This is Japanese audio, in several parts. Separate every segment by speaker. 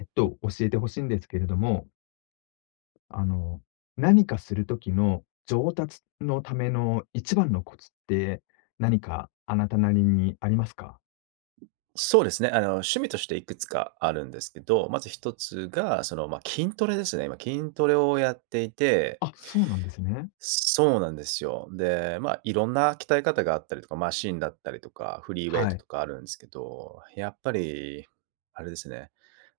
Speaker 1: 教えてほしいんですけれども、あの、何かする時の上達のための一番のコツって、何かあなたなりにありますか？
Speaker 2: そうですね。趣味としていくつかあるんですけど、まず一つが、その、ま、あ筋トレですね。今筋トレをやっていて。
Speaker 1: あ、そうなんですね。
Speaker 2: そうなんですよ。で、まあ、いろんな鍛え方があったりとか、マシンだったりとか、フリーウェイ
Speaker 1: は
Speaker 2: ト
Speaker 1: い、
Speaker 2: とかあるんですけど、やっぱり、あれですね、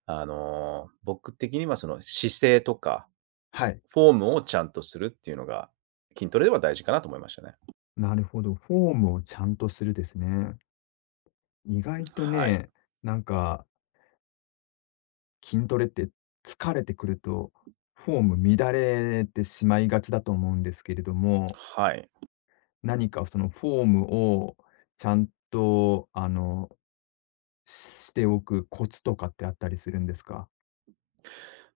Speaker 2: 僕的にはその姿勢とか、
Speaker 1: はい。
Speaker 2: フォームをちゃんとするっていうのが、筋トレでは大事かなと思いましたね。
Speaker 1: なるほど、フォームをちゃんとするですね。意外と
Speaker 2: はい。
Speaker 1: ね、なんか筋トレって疲れてくると、フォーム乱れてしまいがちだと思うんですけれども、
Speaker 2: はい。
Speaker 1: 何かそのフォームをちゃんとしておくコツとかってあったりするんですか？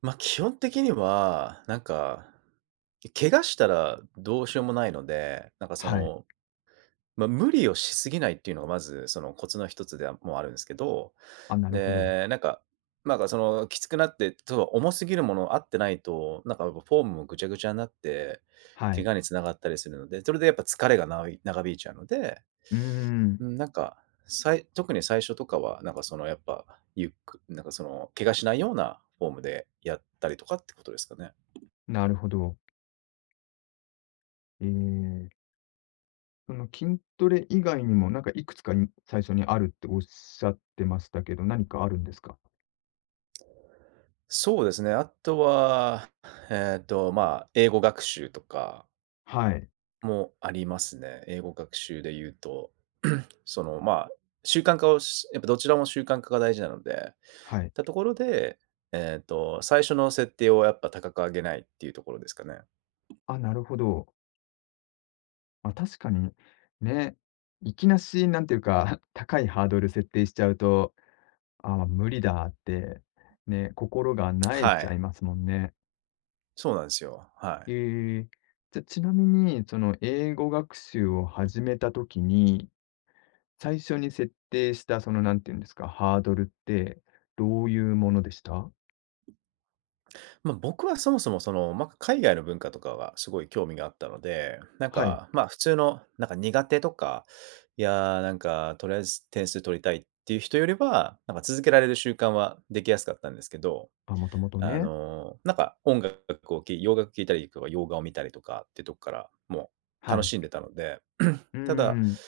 Speaker 2: まあ、基本的には、なんか、怪我したらどうしようもないので、なんかそ
Speaker 1: はい。
Speaker 2: の、まあ、無理をしすぎないっていうのがまずそのコツの一つではもうあるんですけど、
Speaker 1: あ、なるほど。
Speaker 2: で、なんか、そのきつくなって、そう、重すぎるもの合ってないと、なんかフォームもぐちゃぐちゃになって、
Speaker 1: は
Speaker 2: 怪
Speaker 1: い。
Speaker 2: 我に繋がったりするので、それでやっぱ疲れが長引いちゃうので、
Speaker 1: うーん、
Speaker 2: うん、なんか、さい特に最初とかは、なんかそのやっぱ、ゆっくなんかその怪我しないようなフォームでやったりとかってことですかね。
Speaker 1: なるほど。えーその筋トレ以外にも、なんかいくつかに最初にあるっておっしゃってましたけど、何かあるんですか？
Speaker 2: そうですね。あとは、まあ、英語学習とか
Speaker 1: はい、
Speaker 2: もありますね。英語学習で言うと、その、まあ、習慣化をしやっぱどちらも習慣化が大事なので、
Speaker 1: はい。
Speaker 2: たところで、最初の設定をやっぱ高く上げないっていうところですかね。
Speaker 1: あ、なるほど。まあ、確かに、ね、いきなし、なんていうか、高いハードル設定しちゃうと、あー無理だって、ね、心が萎え
Speaker 2: は
Speaker 1: ちゃ
Speaker 2: い。
Speaker 1: いますもんね。
Speaker 2: そうなんですよ。はい。
Speaker 1: ええ、じゃ、ちなみに、その英語学習を始めた時に、最初に設定したそのなんていうんですか、ハードルってどういうものでした
Speaker 2: まあ、僕はそもそも、その、まあ、海外の文化とかはすごい興味があったので、なん
Speaker 1: はい。
Speaker 2: か、ま、普通のなんか苦手とか、いや、なんかとりあえず点数取りたいっていう人よりは、なんか続けられる習慣はできやすかったんですけど、
Speaker 1: あ、もともとね。
Speaker 2: なんか音楽をき洋楽聴いたりとか洋画を見たりとかっていうとこからもう
Speaker 1: は
Speaker 2: 楽
Speaker 1: い。
Speaker 2: しんでたので、
Speaker 1: うー
Speaker 2: ただ、
Speaker 1: ん、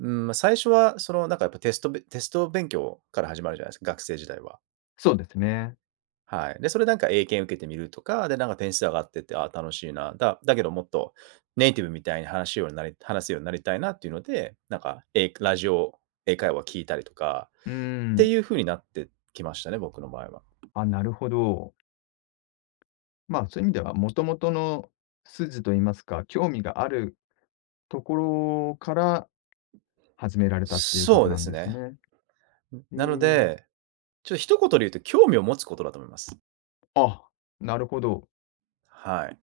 Speaker 2: うん、ま、最初はその、なんかやっぱテスト勉強から始まるじゃないですか、学生時代は。
Speaker 1: そうですね。
Speaker 2: はい。で、それなんか英検受けてみるとか、で、なんか点数上がってって、ああ、楽しいな。だけどもっとネイティブみたいに話せるようになりたいなっていうので、なんか、英ラジオ英会話聞いたりとか
Speaker 1: うー
Speaker 2: って
Speaker 1: ん。
Speaker 2: いう風になってきましたね、僕の場合は。
Speaker 1: あ、なるほど。まあ、そういう意味ではもともとの筋と言いますか、興味があるところから始められたっていうこ
Speaker 2: そ
Speaker 1: と
Speaker 2: うで
Speaker 1: なん
Speaker 2: す
Speaker 1: です
Speaker 2: ね。
Speaker 1: ね。え
Speaker 2: なの
Speaker 1: え。
Speaker 2: で、ちょっと一言で言うと興味を持つことだと思います。
Speaker 1: あ、なるほど。
Speaker 2: はい。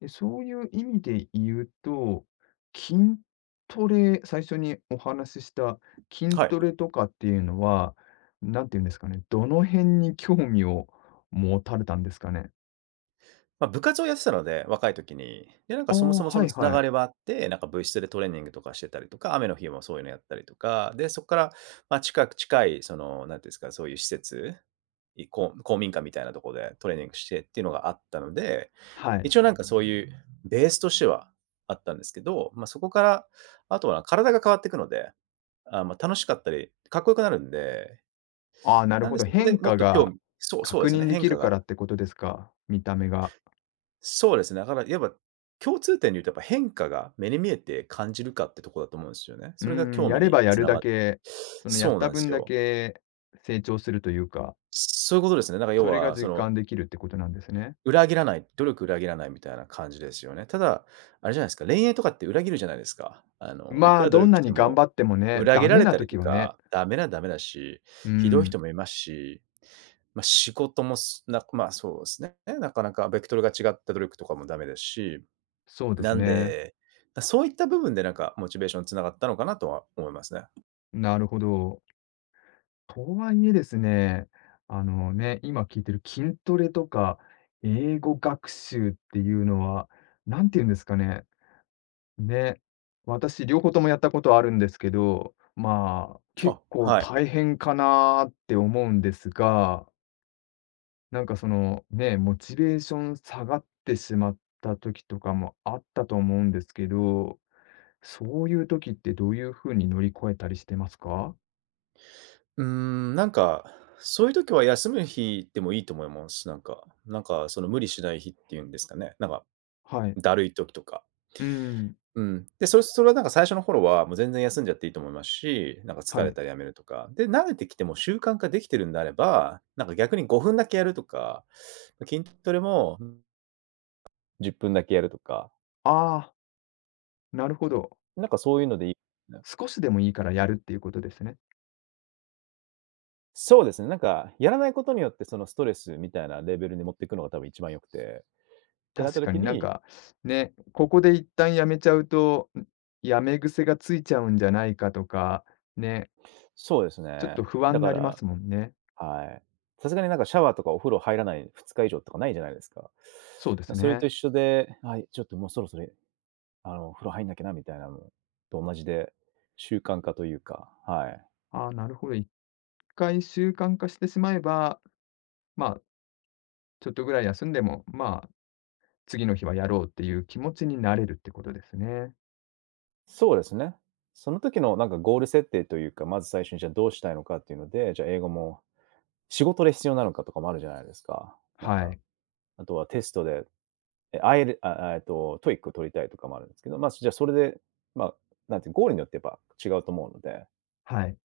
Speaker 1: で、そういう意味で言うと、筋トレ、最初にお話しした筋
Speaker 2: はい。
Speaker 1: トレとかっていうのは、なんて言うんですかね、どの辺に興味を持たれたんですかね？
Speaker 2: まあ、部活をやってたので、若い時に。で、なんか
Speaker 1: ああ、
Speaker 2: そもそもそ
Speaker 1: は
Speaker 2: の
Speaker 1: い
Speaker 2: つな
Speaker 1: は
Speaker 2: が
Speaker 1: い。
Speaker 2: りはあって、なんか部室でトレーニングとかしてたりとか、雨の日もそういうのやったりとか、で、そこから、まあ、近いその、何ていうんですか、そういう施設、いこう公民館みたいなところでトレーニングしてっていうのがあったので、
Speaker 1: はい。
Speaker 2: 一応なんかそういうベースとしてはあったんですけど、まあ、そこから、あとは体が変わっていくので、あ、ま、楽しかったり、かっこよくなるんで、
Speaker 1: ああ、な
Speaker 2: な
Speaker 1: る
Speaker 2: ん
Speaker 1: ほ
Speaker 2: で
Speaker 1: ど、
Speaker 2: そこで
Speaker 1: 変
Speaker 2: もっ
Speaker 1: 化
Speaker 2: と興
Speaker 1: が
Speaker 2: 味そう、そうで
Speaker 1: 確
Speaker 2: すね、
Speaker 1: 認で
Speaker 2: 変
Speaker 1: き
Speaker 2: 化
Speaker 1: るか
Speaker 2: が。
Speaker 1: らってことですか、見た目が。
Speaker 2: そうですね。だから、やっぱ共通点で言うとやっぱ変化が目に見えて感じるかってとこだと思うんですよね。
Speaker 1: う
Speaker 2: そ
Speaker 1: ー
Speaker 2: れが
Speaker 1: ん、
Speaker 2: 興
Speaker 1: や
Speaker 2: 味
Speaker 1: れ
Speaker 2: に
Speaker 1: ばや
Speaker 2: つ
Speaker 1: る
Speaker 2: な
Speaker 1: だ
Speaker 2: がっ。
Speaker 1: け、そのやっ
Speaker 2: そうな
Speaker 1: た
Speaker 2: んです
Speaker 1: 分だ
Speaker 2: よ。
Speaker 1: け成長するというか、
Speaker 2: そういうことですね。だから要
Speaker 1: それが
Speaker 2: はそ
Speaker 1: 実
Speaker 2: の
Speaker 1: 感できるってことなんですね。
Speaker 2: 裏切らない、努力裏切らないみたいな感じですよね。ただ、あれじゃないですか、恋愛とかって裏切るじゃないですか。いく
Speaker 1: まあ、
Speaker 2: ら努
Speaker 1: どん
Speaker 2: 力し
Speaker 1: な
Speaker 2: て
Speaker 1: に頑
Speaker 2: も
Speaker 1: 張ってもね、
Speaker 2: 裏切
Speaker 1: ダ
Speaker 2: ら
Speaker 1: メ
Speaker 2: れ
Speaker 1: な
Speaker 2: たり
Speaker 1: 時
Speaker 2: と
Speaker 1: はね
Speaker 2: か、ダメだし、
Speaker 1: うー
Speaker 2: ひどい
Speaker 1: ん、
Speaker 2: 人もいますし、まあ、仕事もすなまあ、そうですね。なかなかベクトルが違った努力とかもダメですし
Speaker 1: そうで
Speaker 2: な
Speaker 1: す
Speaker 2: ん
Speaker 1: ね。
Speaker 2: で、そういった部分でなんかモチベーションつながったのかなとは思いますね。
Speaker 1: なるほど。とはいえですね、あのね、今聞いてる筋トレとか、英語学習っていうのは、なんて言うんですかね、ね、私両方ともやったことあるんですけど、まあ、結
Speaker 2: あ、
Speaker 1: 構
Speaker 2: はい。
Speaker 1: 大変かなって思うんですが、なんかその、ね、モチベーション下がってしまった時とかもあったと思うんですけど、そういう時ってどういうふうに乗り越えたりしてますか？
Speaker 2: うーん、なんか、そういう時は休む日でもいいと思います。なんか、その無理しない日っていうんですかね。なんか、
Speaker 1: はい。
Speaker 2: だるい時とか。
Speaker 1: うーん、
Speaker 2: うん。で、それはなんか最初の頃はもう全然休んじゃっていいと思いますし、なんか疲
Speaker 1: は
Speaker 2: れ
Speaker 1: い。
Speaker 2: たらやめるとか。で、慣れてきても習慣化できてるんであれば、なんか逆に5分だけやるとか、筋トレも10分だけやるとか、
Speaker 1: ああ、なるほど。
Speaker 2: なんかそういうのでいい。
Speaker 1: 少しでもいいからやるっていうことですね。
Speaker 2: そうですね、なんか、やらないことによって、そのストレスみたいなレベルに持っていくのが多分一番良くて、ってなった
Speaker 1: 確か
Speaker 2: 時
Speaker 1: になん
Speaker 2: に。
Speaker 1: か、ね、ここで一旦やめちゃうと、ん、やめ癖がついちゃうんじゃないかとか、ね、
Speaker 2: そうです
Speaker 1: ちょっと
Speaker 2: ね。
Speaker 1: 不安
Speaker 2: だ
Speaker 1: に
Speaker 2: か
Speaker 1: なりま
Speaker 2: ら、
Speaker 1: すもんね。
Speaker 2: はい。さすがになんかシャワーとかお風呂入らない2日以上とかないじゃないですか。
Speaker 1: そうで
Speaker 2: ま
Speaker 1: す
Speaker 2: それと
Speaker 1: ね。
Speaker 2: 一緒で、はい、ちょっともうそろそろ、お風呂入んなきゃなみたいなのと同じで、習慣化というか、はい。
Speaker 1: ああ、なるほど。一回習慣化してしまえば、まあ、ちょっとぐらい休んでも、まあ、次の日はやろうっていう気持ちになれるってことですね。
Speaker 2: そうですね。その時のなんかゴール設定というか、まず最初にじゃあどうしたいのかっていうので、じゃあ英語も仕事で必要なのかとかもあるじゃないですか。なん
Speaker 1: は
Speaker 2: か、
Speaker 1: い、
Speaker 2: あとはテストでえ、アイエルあ、あ、えっと、TOEIC 取りたいとかもあるんですけど、ま、じゃあそれで、ま、なんていう、ゴールによってやっぱ違うと思うので、
Speaker 1: はい。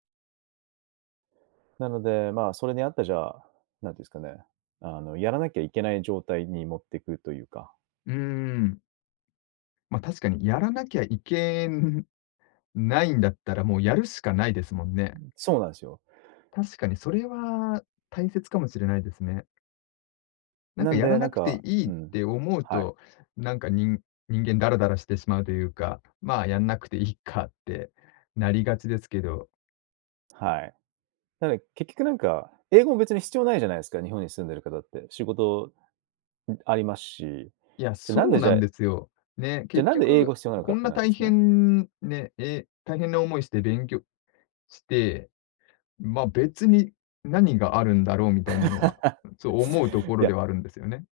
Speaker 2: なので、まあ、それに合ったじゃあ、なんていうんですかね、やらなきゃいけない状態に持ってくというか。
Speaker 1: うーん、ま、確かにやらなきゃいけないんだったら、もうやるしかないですもんね。
Speaker 2: そうなんすよ。
Speaker 1: 確かにそれは大切かもしれないですね。なん
Speaker 2: な
Speaker 1: か
Speaker 2: ん
Speaker 1: やら
Speaker 2: で、なん
Speaker 1: なくて
Speaker 2: か
Speaker 1: いい
Speaker 2: う
Speaker 1: っ
Speaker 2: ん。
Speaker 1: て思う
Speaker 2: はい。
Speaker 1: と、なんか人間ダラダラしてしまうというか、まあ、やんなくていいかってなりがちですけど、
Speaker 2: はい。なので、結局なんか、英語も別に必要ないじゃないですか、日本に住んでる方って。仕事、ん、ありますし。
Speaker 1: いや、
Speaker 2: じゃ、
Speaker 1: そ
Speaker 2: なん
Speaker 1: う
Speaker 2: でじ
Speaker 1: な
Speaker 2: ゃ
Speaker 1: ん
Speaker 2: あ
Speaker 1: ですよ。ね、
Speaker 2: じゃあ
Speaker 1: 結
Speaker 2: なんで英語
Speaker 1: 局、
Speaker 2: 必要
Speaker 1: こ
Speaker 2: なのか
Speaker 1: こ
Speaker 2: っ
Speaker 1: ん
Speaker 2: て
Speaker 1: な
Speaker 2: 話で
Speaker 1: 大
Speaker 2: すね。
Speaker 1: 変ね、え、大変な思いして勉強して、まあ、別に何があるんだろうみたいなのは、そう思うと
Speaker 2: い
Speaker 1: ころ
Speaker 2: や、
Speaker 1: ではあるんですよね。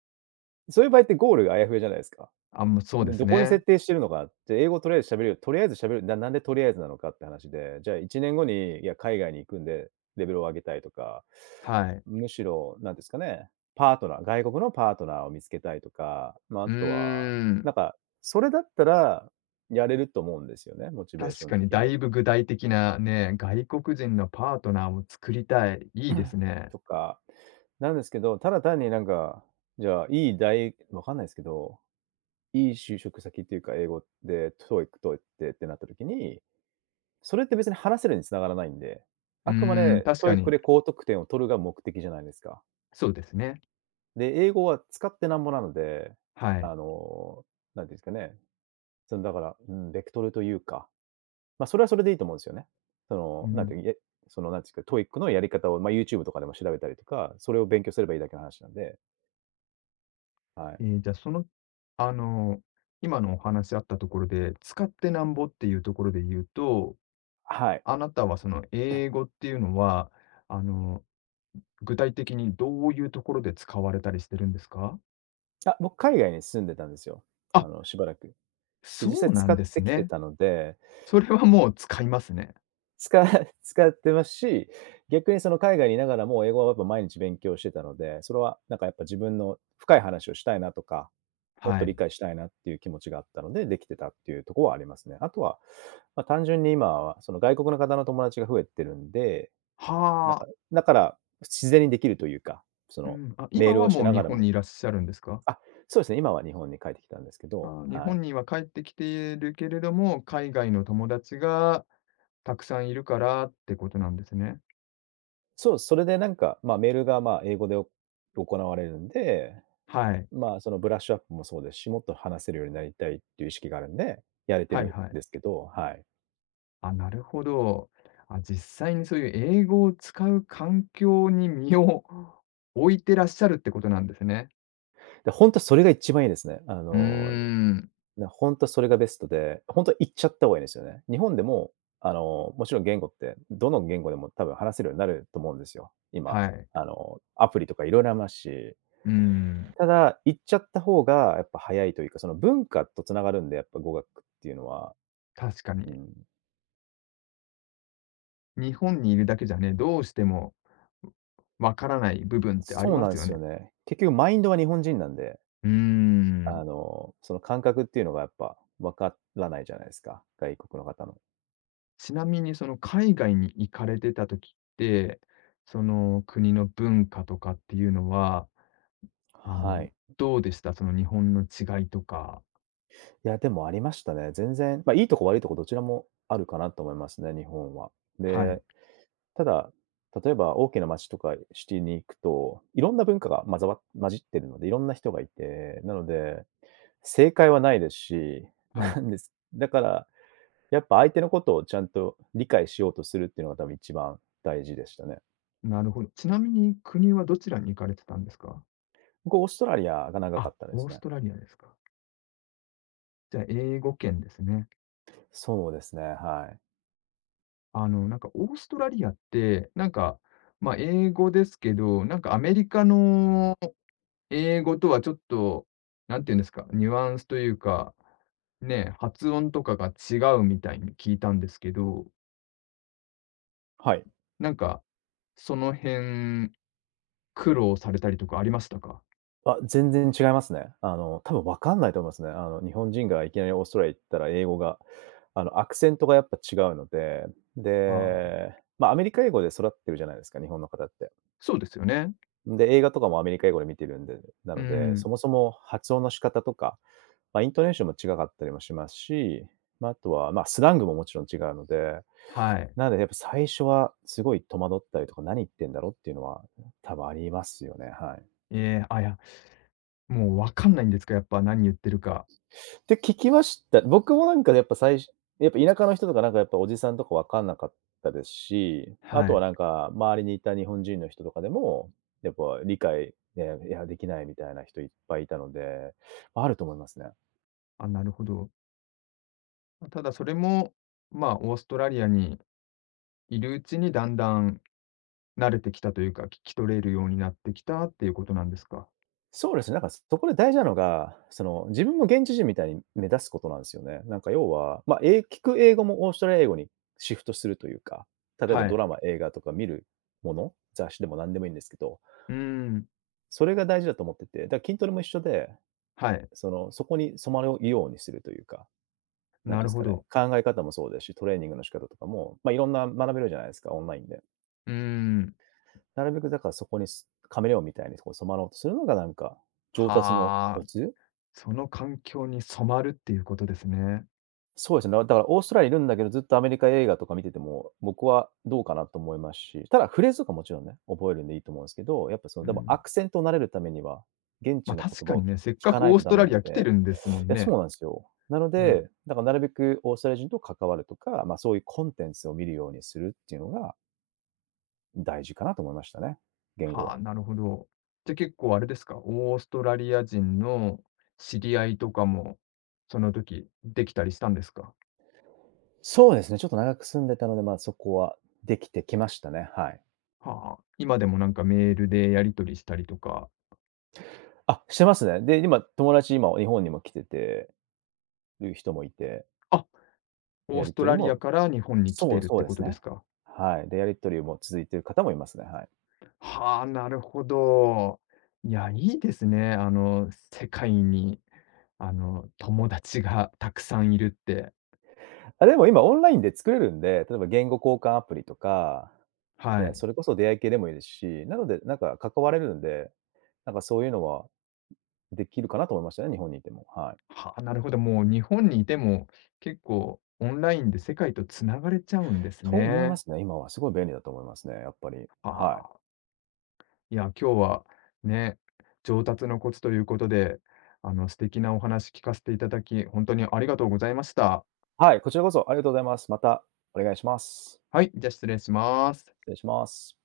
Speaker 2: そういう場合ってゴールがあやふやじゃないですか。
Speaker 1: あ、もうそうです
Speaker 2: どこに
Speaker 1: ね。
Speaker 2: 設定してるのかって、英語とりあえず喋る、なんでとりあえずなのかって話で、じゃあ1年後に、いや、海外に行くんで、レベルを上げたいとか、
Speaker 1: はい。
Speaker 2: むしろ、なんですかね、パートナー外国のパートナーを見つけたいとか、まあ、あ
Speaker 1: うー
Speaker 2: とは、な
Speaker 1: ん、
Speaker 2: んか、それだったら、やれると思うんですよね、モチベーシ
Speaker 1: 確
Speaker 2: ョン
Speaker 1: かに
Speaker 2: 的
Speaker 1: だ
Speaker 2: に。
Speaker 1: いぶ具体的なね、外国人のパートナーを作りたい、いいですね。
Speaker 2: とか、なんですけど、ただ単になんか、じゃあ、いい大わかんないですけど、いい就職先っていうか、英語でトー e i c 取ってってなった時に、それって別に話せるに繋がらないんで、
Speaker 1: う
Speaker 2: あくま
Speaker 1: ーん、
Speaker 2: で
Speaker 1: 確か
Speaker 2: TOEIC
Speaker 1: に、
Speaker 2: で高得点を取るが目的じゃないですか。
Speaker 1: そうですね。
Speaker 2: で、英語は使ってなんぼなので、
Speaker 1: はい。
Speaker 2: あの、なんていうんですかね、そのだから、うん、ベクトルというか、ま、それはそれでいいと思うんですよね。そ
Speaker 1: う
Speaker 2: の、なんてい
Speaker 1: ん。
Speaker 2: う、いえ、そのなんていうか、TOEIC のやり方を、ま、YouTube とかでも調べたりとか、それを勉強すればいいだけの話なんで、はい。
Speaker 1: じゃあその、あの、今のお話あったところで、使ってなんぼっていうところで言うと、
Speaker 2: はい。
Speaker 1: あなたはその英語っていうのは、あの、具体的にどういうところで使われたりしてるんですか
Speaker 2: あ、僕海外に住んでたんですよ。
Speaker 1: あ、
Speaker 2: しばらく。で、
Speaker 1: そ
Speaker 2: 実際
Speaker 1: うな
Speaker 2: 使
Speaker 1: ん
Speaker 2: っ
Speaker 1: です
Speaker 2: てきて
Speaker 1: ね。
Speaker 2: たので
Speaker 1: それはもう使いますね。
Speaker 2: 使 使ってますし、逆にその海外にいながらも英語はやっぱ毎日勉強してたので、それはなんかやっぱ自分の深い話をしたいなとか、もっ
Speaker 1: は
Speaker 2: と理
Speaker 1: い。
Speaker 2: 解したいなっていう気持ちがあったので、できてたっていうところはありますね。あとは、ま、単純に今はその外国の方の友達が増えてるんで、なん
Speaker 1: は
Speaker 2: か、
Speaker 1: あ。
Speaker 2: だから、自然にできるというか、そ
Speaker 1: う
Speaker 2: の
Speaker 1: ん、あ、
Speaker 2: メー
Speaker 1: 今
Speaker 2: ルを
Speaker 1: は
Speaker 2: し
Speaker 1: もう
Speaker 2: な
Speaker 1: 日
Speaker 2: がら
Speaker 1: 本
Speaker 2: も、
Speaker 1: にいらっしゃるんですか？
Speaker 2: あ、そうですね、今は日本に帰ってきたんですけど、
Speaker 1: あ日
Speaker 2: はい。
Speaker 1: 本には帰ってきているけれども、海外の友達がたくさんいるからってことなんですね。
Speaker 2: そう、それでなんか、ま、メールが、ま、英語で行われるんで、
Speaker 1: はい。
Speaker 2: まあ、そのブラッシュアップもそうですし、もっと話せるようになりたいっていう意識があるんで、やれて
Speaker 1: はい
Speaker 2: る
Speaker 1: は
Speaker 2: ん
Speaker 1: い。
Speaker 2: ですけど、はい。
Speaker 1: あ、なるほど。あ、実際にそういう英語を使う環境に身を置いてらっしゃるってことなんですね。
Speaker 2: で、ほんとそれが一番いいですね。
Speaker 1: うーん。
Speaker 2: ほんとそれがベストで、ほんと行っちゃった方がいいですよね。日本でも、あの、もちろん言語って、どの言語でも多分話せるようになると思うんですよ。今、
Speaker 1: はい。
Speaker 2: あの、アプリとか色々ありますし。
Speaker 1: うーん、
Speaker 2: ただ、行っちゃった方がやっぱ早いというか、その文化と繋がるんで、やっぱ語学っていうのは。
Speaker 1: 確か
Speaker 2: う
Speaker 1: に。
Speaker 2: ん。
Speaker 1: 日本にいるだけじゃね、どうしても、わからない部分ってあり
Speaker 2: そう
Speaker 1: ま
Speaker 2: な
Speaker 1: す
Speaker 2: ん
Speaker 1: よ
Speaker 2: すよ
Speaker 1: ね。
Speaker 2: ね。結局マインドは日本人なんで。
Speaker 1: うー
Speaker 2: あ
Speaker 1: ん。
Speaker 2: の、その感覚っていうのがやっぱ分からないじゃないですか、外国の方の。
Speaker 1: ちなみにその海外に行かれてた時って、その国の文化とかっていうのは、あ
Speaker 2: は
Speaker 1: の、
Speaker 2: い。
Speaker 1: どうでした？その日本の違いとか。
Speaker 2: いや、でもありましたね。全然、ま、いいとこ悪いとこどちらもあるかなと思いますね、日本は。
Speaker 1: は
Speaker 2: で、
Speaker 1: い、
Speaker 2: ただ、例えば大きな街とかシティに行くと、いろんな文化がまざわ混じってるので、いろんな人がいて、なので、正解はないですし、
Speaker 1: は
Speaker 2: な
Speaker 1: い。
Speaker 2: んです。だから、やっぱ相手のことをちゃんと理解しようとするっていうのが多分一番大事でしたね。
Speaker 1: なるほど。ちなみに国はどちらに行かれてたんですか？
Speaker 2: 僕オーストラリアが長か
Speaker 1: あ、
Speaker 2: ったで
Speaker 1: オー
Speaker 2: す
Speaker 1: ス
Speaker 2: ね。
Speaker 1: トラリアですか。じゃあ、英語圏ですね。
Speaker 2: そうですね、はい。
Speaker 1: あの、なんかオーストラリアって、なんか、まあ、英語ですけど、なんかアメリカの英語とはちょっと、なんて言うんですか、ニュアンスというか、ね、発音とかが違うみたいに聞いたんですけど、
Speaker 2: はい。
Speaker 1: なんか、その辺、苦労されたりとかありましたか？
Speaker 2: あ、全然違いますね。あの、多分わかんないと思いますね。あの、日本人がいきなりオーストラリア行ったら英語が、あの、アクセントがやっぱ違うので、
Speaker 1: ああ、
Speaker 2: で、まあ、アメリカ英語で育ってるじゃないですか、日本の方って。
Speaker 1: そうですよね。
Speaker 2: で、映画とかもアメリカ英語で見てるんで、な
Speaker 1: う
Speaker 2: ので、そ
Speaker 1: ん、
Speaker 2: もそも発音の仕方とか、まあ、イントネーションも違かったりもしますし、まあ、あとは、まあ、スラングももちろん違うので、
Speaker 1: はい。
Speaker 2: なのでやっぱ最初はすごい戸惑ったりとか、何言ってんだろうっていうのは多分ありますよね、はい。
Speaker 1: ええ、あ、いや、もう分かんないんですか、やっぱ何言ってるか。
Speaker 2: て聞きました。僕もなんかやっぱ最初、やっぱ田舎の人とかなんかやっぱおじさんとか分かんなかったですし、あ
Speaker 1: は
Speaker 2: とは
Speaker 1: い。
Speaker 2: なんか周りにいた日本人の人とかでも、やっぱ理解、ね、いや、できないみたいな人いっぱいいたので、あると思いますね。
Speaker 1: あ、なるほど。まただそれも、ま、あオーストラリアにいるうちにだんだん慣れてきたというか、聞き取れるようになってきたっていうことなんですか？
Speaker 2: そうですね、なんかそこで大事なのが、その自分も現地人みたいに目指すことなんですよね。なんか要は、まあ、聞く英語もオーストラリア英語にシフトするというか、例えば
Speaker 1: は
Speaker 2: ド
Speaker 1: い。
Speaker 2: ラマ、映画とか見るもの、雑誌でも何でもいいんですけど、
Speaker 1: うーん、
Speaker 2: それが大事だと思ってて、だから筋トレも一緒で
Speaker 1: はい、
Speaker 2: その、そこに染まるようにするというか、なん
Speaker 1: な
Speaker 2: ていうんで
Speaker 1: る
Speaker 2: す
Speaker 1: ほ
Speaker 2: かね、
Speaker 1: ど。
Speaker 2: 考え方もそうですし、トレーニングの仕方とかも、まあ、いろんな学べるじゃないですか、オンラインで。
Speaker 1: うーん、
Speaker 2: なるべくだからそこにカメレオンみたいにこう染まろうとするのがなんか、上達の
Speaker 1: は
Speaker 2: コ
Speaker 1: あ、
Speaker 2: ツ。
Speaker 1: その環境に染まるっていうことですね。
Speaker 2: そうですね。だからオーストラリアいるんだけど、ずっとアメリカ映画とか見てても、僕はどうかなと思いますし、ただフレーズとかもちろんね、覚えるんでいいと思うんですけど、やっぱその、
Speaker 1: う
Speaker 2: でもア
Speaker 1: ん。
Speaker 2: クセントを慣れるためには、現地
Speaker 1: ま、
Speaker 2: の
Speaker 1: 確
Speaker 2: 言葉
Speaker 1: か
Speaker 2: を
Speaker 1: にね、せっ
Speaker 2: 聞
Speaker 1: か
Speaker 2: か
Speaker 1: く
Speaker 2: ない
Speaker 1: オー
Speaker 2: と
Speaker 1: ス
Speaker 2: ダ
Speaker 1: ト
Speaker 2: メ
Speaker 1: ラ
Speaker 2: な
Speaker 1: リ
Speaker 2: ん
Speaker 1: ア来て
Speaker 2: で、
Speaker 1: るんですもん
Speaker 2: いや、そう
Speaker 1: ね。
Speaker 2: なんですよ。なの
Speaker 1: ね、
Speaker 2: で、だからなるべくオーストラリア人と関わるとか、まあ、そういうコンテンツを見るようにするっていうのが大事かなと思いましたね、言語
Speaker 1: はあ、
Speaker 2: は。
Speaker 1: なるほど。じゃ、結構あれですか、オーストラリア人の知り合いとかも、その時できたりしたんですか？
Speaker 2: そうですね、ちょっと長く住んでたので、まあ、そこはできてきましたね、はい。
Speaker 1: はあ、今でもなんかメールでやり取りしたりとか、
Speaker 2: あ、してますね。で、今友達今日本にも来ててる人もいて、
Speaker 1: あ、
Speaker 2: で、
Speaker 1: オー
Speaker 2: や
Speaker 1: ス
Speaker 2: り
Speaker 1: ト
Speaker 2: 取り
Speaker 1: ラリア
Speaker 2: も、
Speaker 1: から日本に来
Speaker 2: そ
Speaker 1: て
Speaker 2: う、
Speaker 1: るっ
Speaker 2: そう
Speaker 1: て
Speaker 2: で
Speaker 1: こ
Speaker 2: す
Speaker 1: とで
Speaker 2: ね。
Speaker 1: すか？
Speaker 2: はい。で、やり取りも続いている方もいますね、はい。
Speaker 1: はあ、なるほど。いや、いいですね。あの、世界に、あの、友達がたくさんいるって。
Speaker 2: あ、でも今オンラインで作れるんで、例えば言語交換アプリとか、
Speaker 1: は
Speaker 2: ね、
Speaker 1: い。
Speaker 2: それこそ出会い系でもいいですし、なので、なんか関われるんで、なんかそういうのはできるかなと思いましたね、日本にいても、はい。
Speaker 1: はあ、なるほど。もう日本にいても、結構オンラインで世界とつながれちゃうんです
Speaker 2: と思いま
Speaker 1: ね。
Speaker 2: すね、今はすごい便利だと思いますね、やっぱり。はい。
Speaker 1: はあ。いや、今日はね、上達のコツということで、あの、素敵なお話聞かせていただき、本当にありがとうございました。
Speaker 2: はい、こちらこそありがとうございます。またお願いします。
Speaker 1: はい、じゃ、失礼します。
Speaker 2: 失礼します。